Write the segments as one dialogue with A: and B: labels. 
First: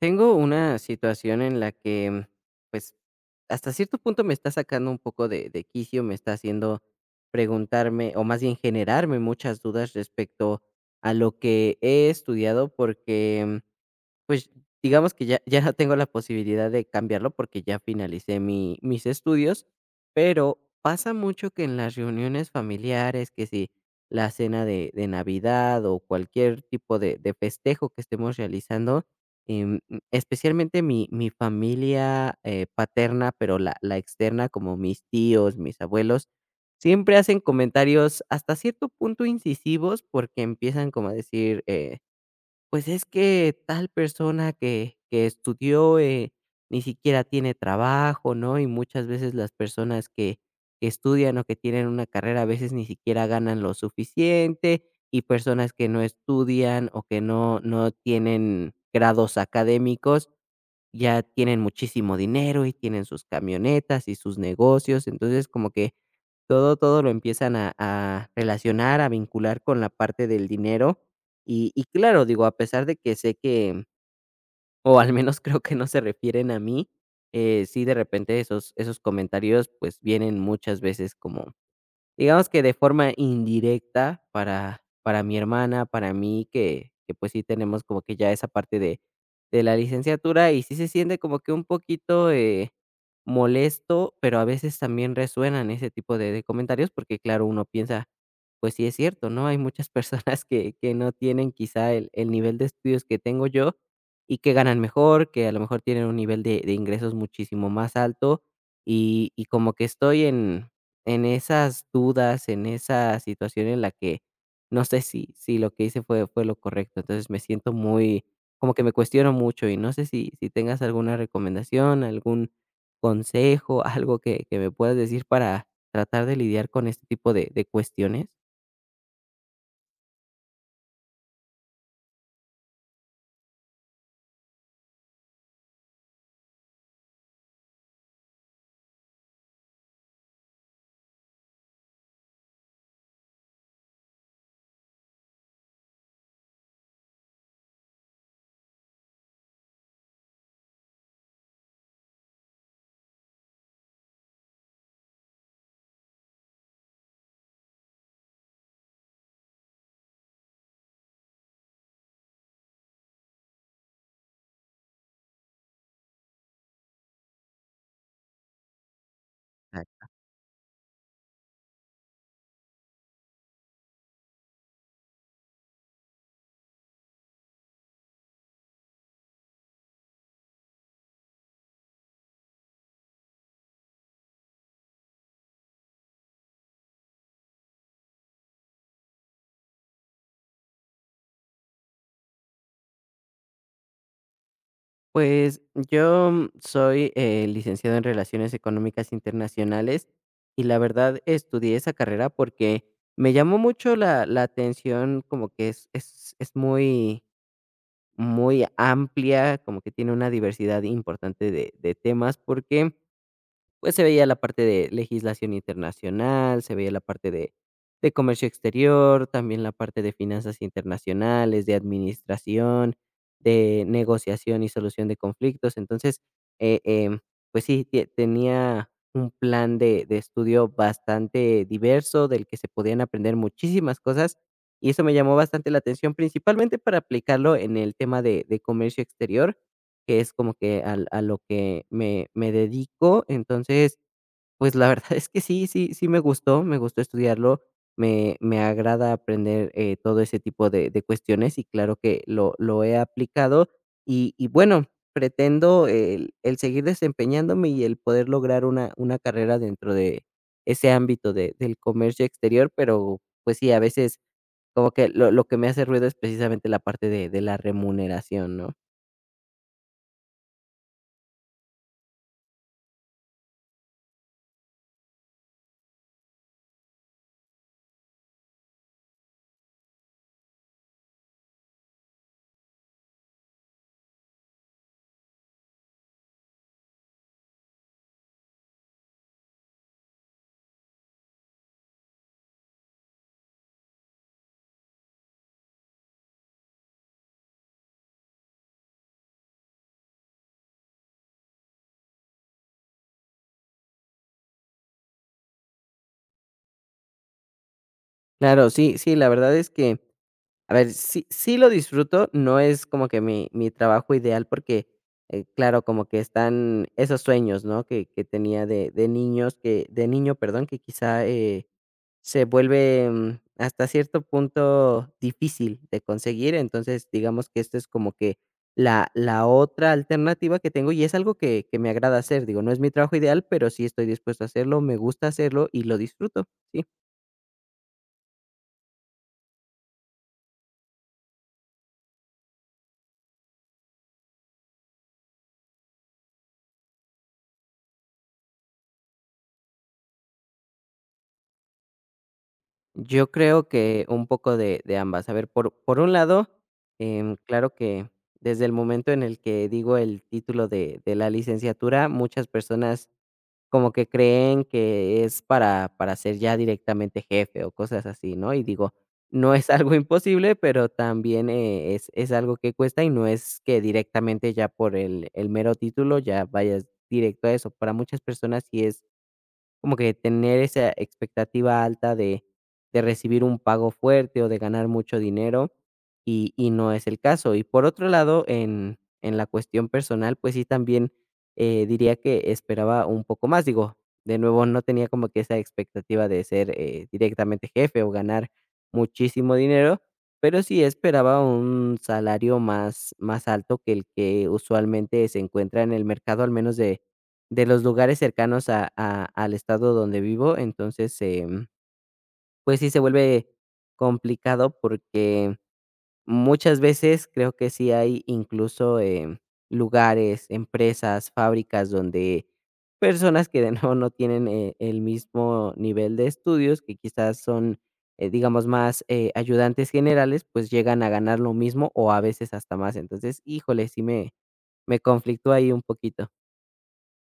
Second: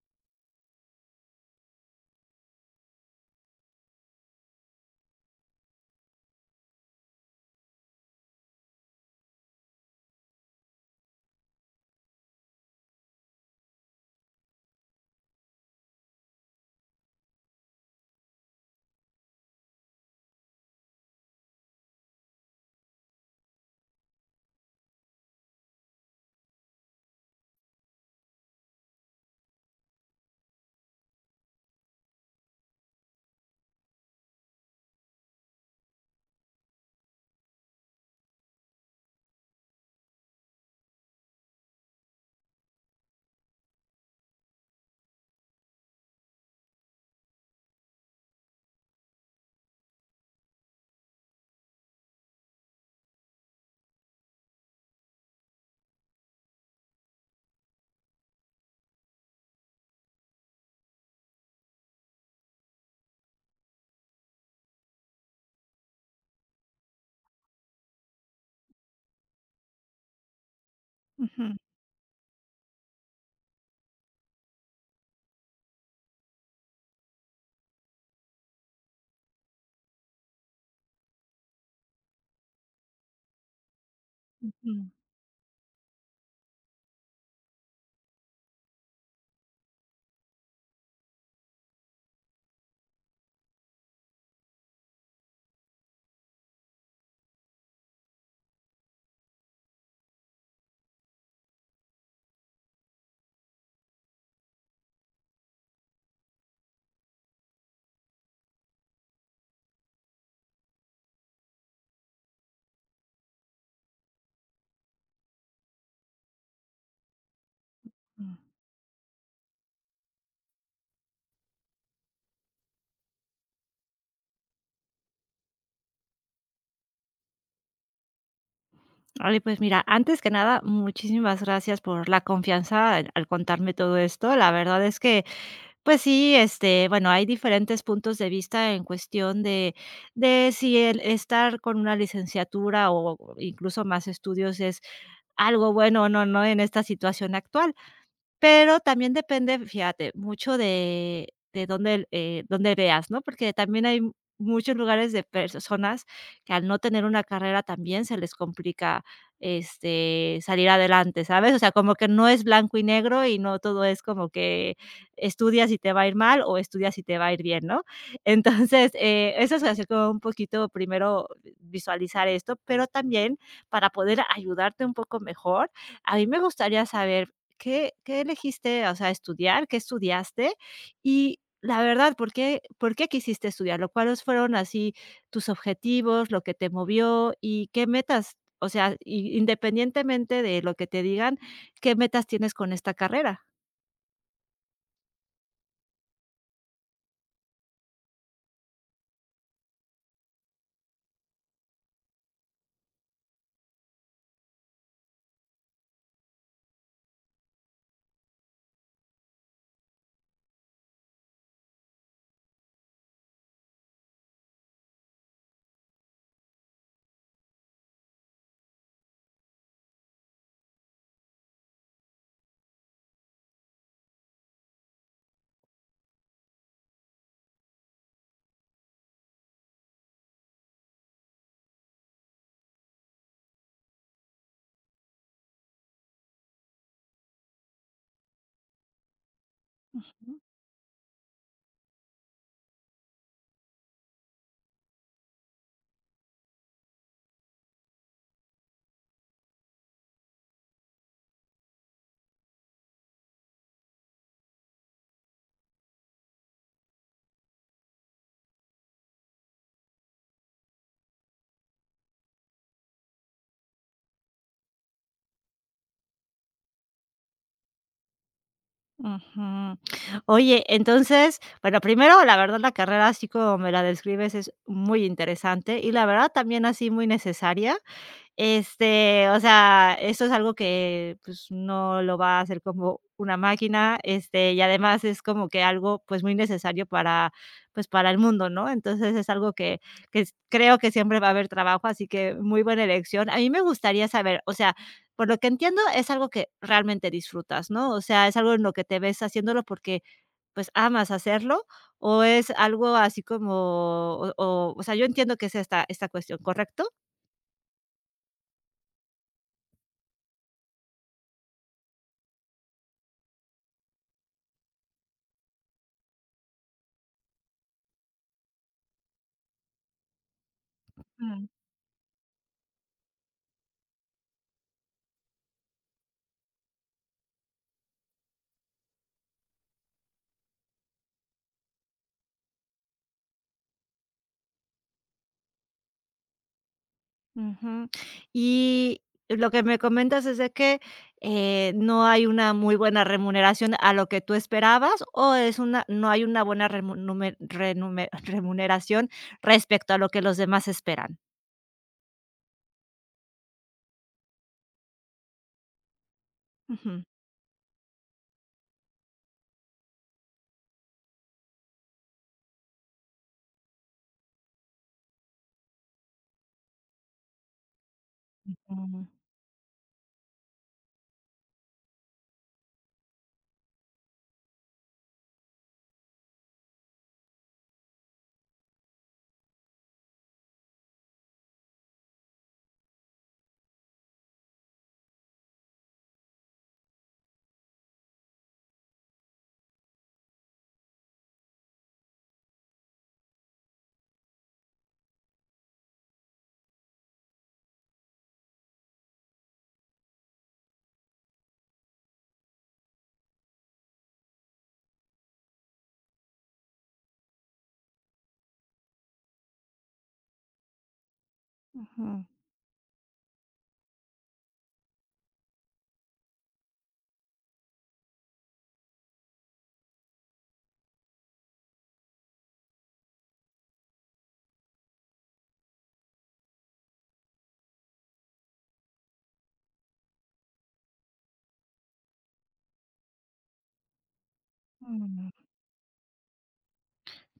A: Tengo una situación en la que, pues, hasta cierto punto me está sacando un poco de quicio, me está haciendo preguntarme, o más bien generarme muchas dudas respecto a lo que he estudiado, porque pues, digamos que ya no tengo la posibilidad de cambiarlo porque ya finalicé mi mis estudios, pero pasa mucho que en las reuniones familiares, que si la cena de Navidad o cualquier tipo de festejo que estemos realizando, especialmente mi familia, paterna, pero la externa, como mis tíos, mis abuelos, siempre hacen comentarios hasta cierto punto incisivos porque empiezan como a decir, pues es que tal persona que estudió ni siquiera tiene trabajo, ¿no? Y muchas veces las personas que estudian o que tienen una carrera a veces ni siquiera ganan lo suficiente, y personas que no estudian o que no tienen grados académicos ya tienen muchísimo dinero y tienen sus camionetas y sus negocios. Entonces como que todo lo empiezan a relacionar, a vincular con la parte del dinero.
B: Ujú,
A: Y claro, digo, a pesar de que sé que, o al menos creo que no se refieren a mí, sí, de repente esos comentarios, pues, vienen muchas veces como digamos que de forma indirecta
B: ujú.
A: para mi hermana, para mí, que, pues, sí tenemos como que ya esa parte de la licenciatura, y sí se siente como que un poquito, molesto, pero a veces también resuenan ese tipo de comentarios, porque, claro, uno piensa, pues sí es cierto, ¿no? Hay muchas personas que no tienen quizá el nivel de estudios que tengo yo, y que ganan mejor, que a lo mejor tienen un nivel de ingresos muchísimo más alto, y como que estoy en esas dudas, en esa situación en la que no sé si lo que hice fue lo correcto. Entonces, me siento muy como que me cuestiono mucho y no sé si tengas alguna recomendación, algún consejo, algo que me puedas decir para tratar de lidiar con este tipo de cuestiones.
B: Oye, pues mira, antes que nada, muchísimas gracias por la confianza al contarme todo esto. La verdad es que, pues sí, este, bueno, hay diferentes puntos de vista en cuestión de si el estar con una licenciatura o incluso más estudios es algo bueno o no, ¿no? En esta situación actual. Pero también depende, fíjate, mucho de dónde, dónde veas, ¿no? Porque también hay muchos lugares de personas que al no tener una carrera también se les complica, este, salir adelante, ¿sabes? O sea, como que no es blanco y negro y no todo es como que estudias y te va a ir mal o estudias y te va a ir bien, ¿no? Entonces, eso es hacer como un poquito primero visualizar esto, pero también para poder ayudarte un poco mejor, a mí me gustaría saber, qué elegiste, o sea, estudiar? ¿Qué estudiaste? Y la verdad, ¿por qué quisiste estudiarlo? ¿Cuáles fueron así tus objetivos, lo que te movió y qué metas? O sea, i independientemente de lo que te digan, ¿qué metas tienes con esta carrera?
A: Pues yo soy licenciado en Relaciones Económicas Internacionales, y la verdad estudié esa carrera porque me llamó mucho la atención, como que es muy, muy amplia, como que tiene una diversidad importante de temas, porque pues, se veía la parte de legislación internacional, se veía la parte de comercio exterior, también la parte de finanzas internacionales, de administración, de negociación y solución de conflictos. Entonces, eh, em, pues sí, te tenía un plan de estudio bastante diverso, del que se podían aprender muchísimas cosas, y eso me llamó bastante la atención, principalmente para aplicarlo en el tema de comercio exterior, que es
B: Ujú.
A: como que al a lo que me dedico. Entonces, pues, la verdad es que sí, sí, sí me gustó estudiarlo, me agrada aprender, todo ese tipo de cuestiones y claro que lo he aplicado. Y bueno, pretendo el seguir desempeñándome y el poder lograr una carrera dentro de ese ámbito de del comercio exterior, pero, pues sí, a veces como que lo que me hace ruido es precisamente la parte de la remuneración, ¿no?
B: Oye, entonces, bueno, primero, la verdad, la carrera, así como me la describes, es muy interesante y la verdad también así muy necesaria. Este, o sea, eso es algo que, pues, no lo va a hacer como una máquina, este, y además es como que algo, pues, muy necesario para, pues, para el mundo, ¿no? Entonces, es algo que s creo que siempre va a haber trabajo, así que muy buena elección. A mí me gustaría saber, o sea, por lo que entiendo, es algo que realmente disfrutas, ¿no? O sea, es algo en lo que te ves haciéndolo porque, pues, amas hacerlo, o es algo así como o sea, yo entiendo que es esta cuestión, ¿correcto?
A: Claro, sí, sí, la verdad es que, a ver, sí, sí lo disfruto, no es como que mi trabajo ideal porque, claro, como que están esos sueños, ¿no? Que tenía de niños, que, de niño, perdón, que quizá se vuelve hasta cierto punto difícil de conseguir. Entonces, digamos que esto es como que la otra alternativa que tengo y es algo que me agrada hacer. Digo, no es mi trabajo ideal, pero sí estoy dispuesto a hacerlo, me gusta hacerlo y lo disfruto, sí.
B: Ujú. Y lo que me comentas es de que, no hay una muy buena remuneración a lo que tú esperabas, o es una, no hay una buena remu renume remuneración respecto a lo que los demás esperan.
A: Yo creo que un poco de ambas. A ver, por un lado,
B: Ujú.
A: claro que desde el momento en el que digo el título de la licenciatura, muchas personas como que creen que es para ser ya directamente jefe o cosas así, ¿no? Y digo,
B: Ujú.
A: no es algo imposible, pero también, es algo que cuesta y no es que directamente ya por el mero título ya vayas directo a eso. Para muchas personas sí es como que tener esa expectativa alta de recibir un pago fuerte o de ganar mucho dinero, y no es el caso. Y por otro lado, en la cuestión personal, pues sí, también, diría que esperaba un poco más. Digo, de nuevo, no tenía como que esa expectativa de ser, directamente jefe o ganar muchísimo dinero, pero sí esperaba un salario más alto que el que usualmente se encuentra en el mercado, al menos de los lugares cercanos a al estado donde vivo, entonces,
B: Ujú.
A: pues sí se vuelve complicado porque muchas veces creo que sí hay incluso, lugares, empresas, fábricas donde personas que de nuevo no tienen, el mismo nivel de estudios, que quizás son, digamos, más, ayudantes generales, pues llegan a ganar lo mismo o a veces hasta más. Entonces, híjole, sí me
B: Mm.
A: conflictó ahí un poquito.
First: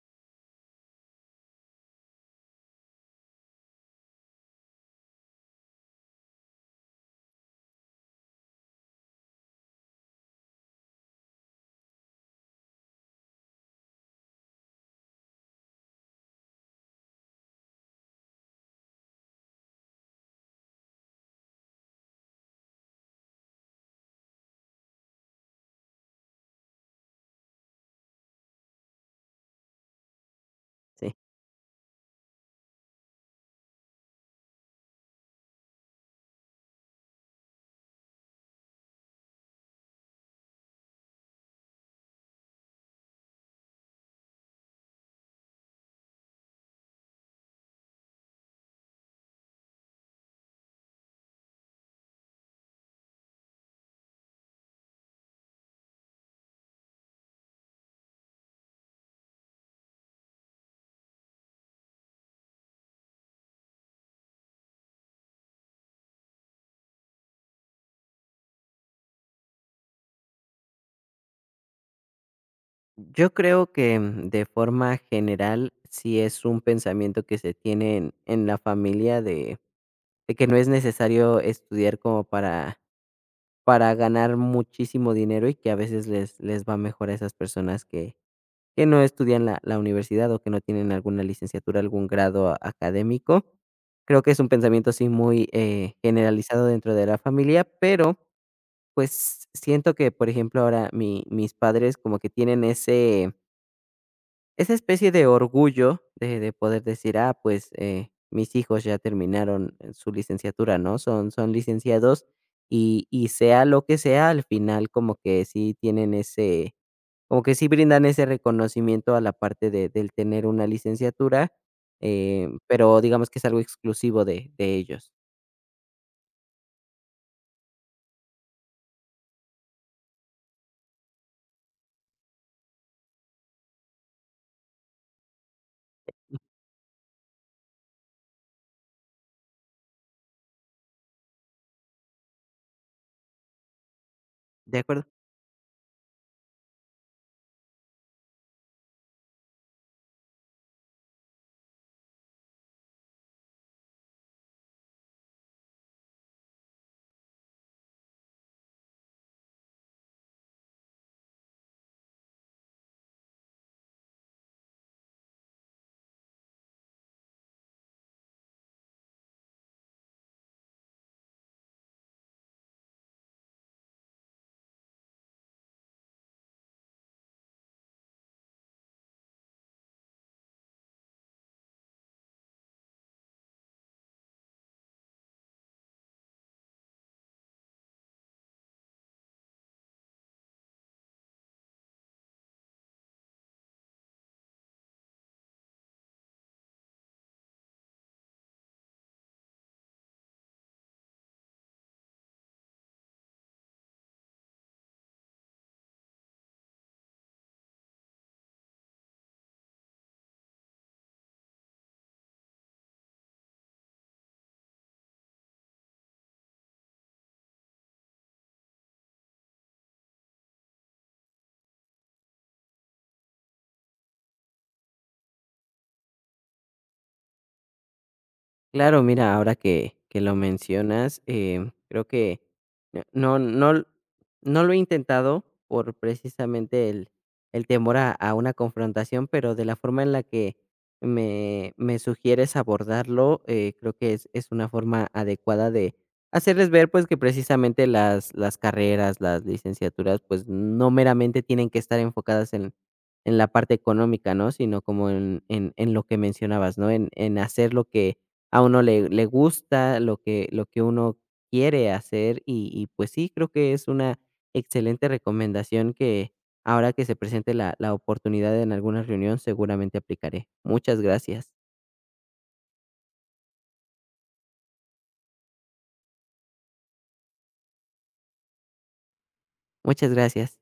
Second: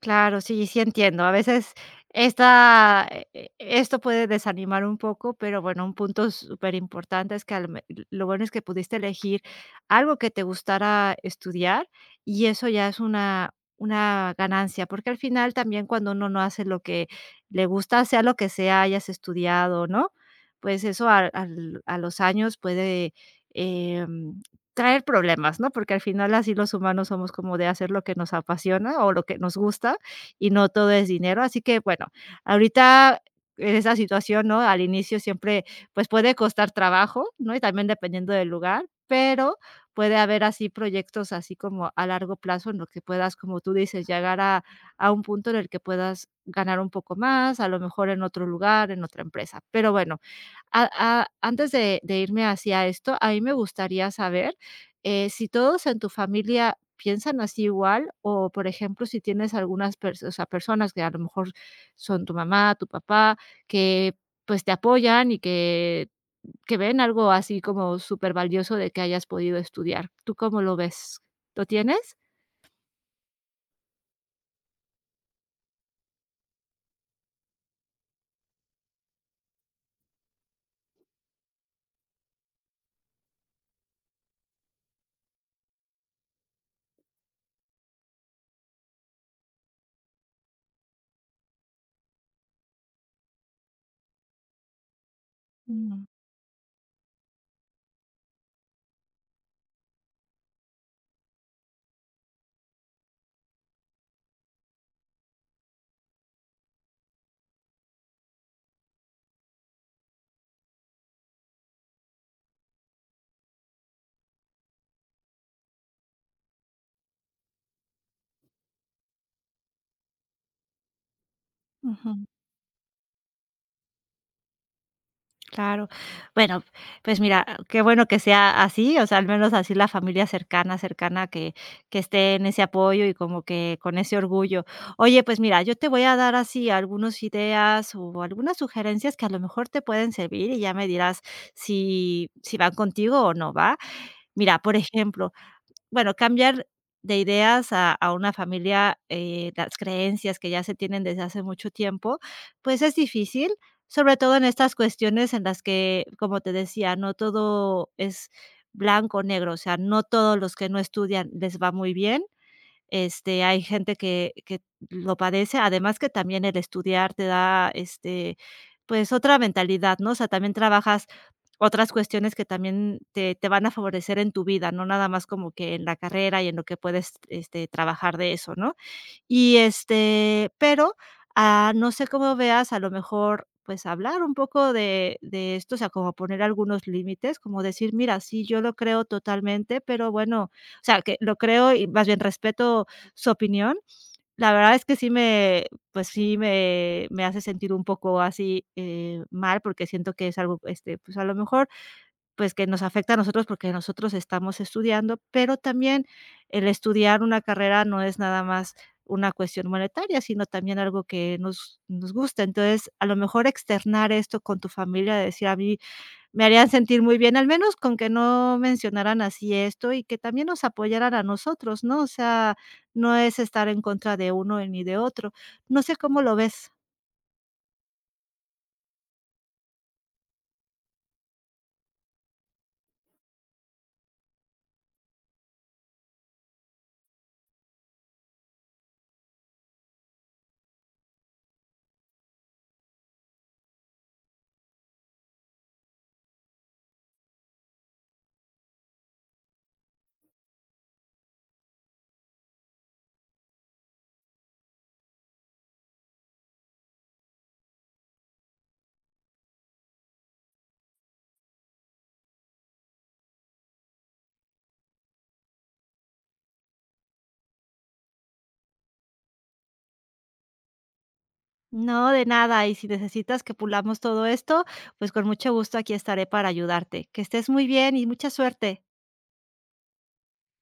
B: Claro, sí, sí entiendo. A veces esta, esto puede desanimar un poco, pero bueno, un punto súper importante es que al me lo bueno es que pudiste elegir algo que te gustara estudiar y eso ya es una ganancia, porque al final también cuando uno no hace lo que le gusta, sea lo que sea, hayas estudiado, ¿no? Pues eso al a los años puede, em traer problemas, ¿no? Porque al final así los humanos somos como de hacer lo que nos apasiona o lo que nos gusta y no todo es
A: Sí.
B: dinero. Así que bueno, ahorita en esa situación, ¿no? Al inicio siempre, pues, puede costar trabajo, ¿no? Y también dependiendo del lugar, pero puede haber así proyectos así como a largo plazo en lo que puedas, como tú dices, llegar a un punto en el que puedas ganar un poco más, a lo mejor en otro lugar, en otra empresa. Pero bueno, a a antes de irme hacia esto, a mí me gustaría saber, si todos en tu familia piensan así igual o, por ejemplo, si tienes algunas perso o sea, personas que a lo mejor son tu mamá, tu papá, que, pues, te apoyan y que ven algo así como supervalioso de que hayas podido estudiar, ¿tú cómo lo ves? ¿Lo tienes?
A: Yo creo que de forma general sí es un pensamiento que se tiene en la familia de que no es necesario estudiar como para ganar muchísimo dinero y que a veces les, les va mejor a esas personas que no estudian la universidad o que no tienen alguna licenciatura, algún grado académico. Creo que es un pensamiento sí muy
B: Um
A: generalizado dentro de la familia, pero pues siento que, por ejemplo, ahora mis padres como que tienen ese esa especie de orgullo de poder decir: "Ah, pues, mis hijos ya terminaron su licenciatura", ¿no? Son licenciados y sea lo que sea, al final como que sí tienen ese como que sí brindan ese reconocimiento a la parte de del tener una licenciatura,
B: uhuh
A: pero digamos que es algo exclusivo de ellos.
B: Claro. Bueno, pues mira, qué bueno que sea así, o sea, al menos así la familia cercana, cercana que esté en ese apoyo y como que con ese orgullo. Oye, pues mira, yo te voy a dar así algunas ideas o algunas sugerencias que a lo mejor te pueden servir y ya me dirás si, si van contigo o no va. Mira, por
A: ¿De acuerdo?
B: ejemplo, bueno, cambiar de ideas a una familia, las creencias que ya se tienen desde hace mucho tiempo, pues es difícil, sobre todo en estas cuestiones en las que, como te decía, no todo es blanco o negro, o sea, no todos los que no estudian les va muy bien, este, hay gente que lo padece, además que también el estudiar te da, este, pues, otra mentalidad, ¿no? O sea, también trabajas otras cuestiones que también te van a favorecer en tu vida, no nada más como que en la carrera y en lo que puedes, este, trabajar de eso, ¿no? Y, este, pero, ah, no sé cómo veas, a lo mejor, pues, hablar un poco de esto, o sea, como poner algunos límites, como decir: "Mira, sí, yo lo creo totalmente, pero bueno", o sea, que lo creo y más bien respeto su opinión. La verdad es que sí me, pues, sí me hace sentir un poco así, mal, porque siento que es algo, este, pues, a lo mejor pues, que nos afecta a nosotros porque nosotros estamos estudiando, pero también el estudiar una carrera no es nada más una cuestión monetaria, sino también algo que nos gusta. Entonces, a lo mejor externar esto con tu familia, decir: "A mí me harían sentir muy bien", al menos con que no mencionaran así esto y que también nos apoyaran a nosotros, ¿no? O sea, no es estar en contra de uno ni de otro. No sé cómo lo ves.
A: Claro, mira, ahora que lo mencionas, creo que no no no l- no lo he intentado por precisamente el temor a una confrontación, pero de la forma en la que me sugieres abordarlo, creo que es una forma adecuada de hacerles ver, pues, que precisamente las carreras, las licenciaturas, pues, no meramente tienen que estar enfocadas en la parte económica, ¿no? Sino como en lo que mencionabas, ¿no? En hacer lo que a uno le gusta, lo que uno quiere hacer, y pues sí, creo que es una excelente recomendación que ahora que se presente la oportunidad en alguna reunión seguramente aplicaré. Muchas gracias.
B: No, de nada, y si necesitas que pulamos todo esto, pues con mucho gusto aquí estaré para ayudarte. Que estés muy bien y mucha suerte.
A: Muchas gracias.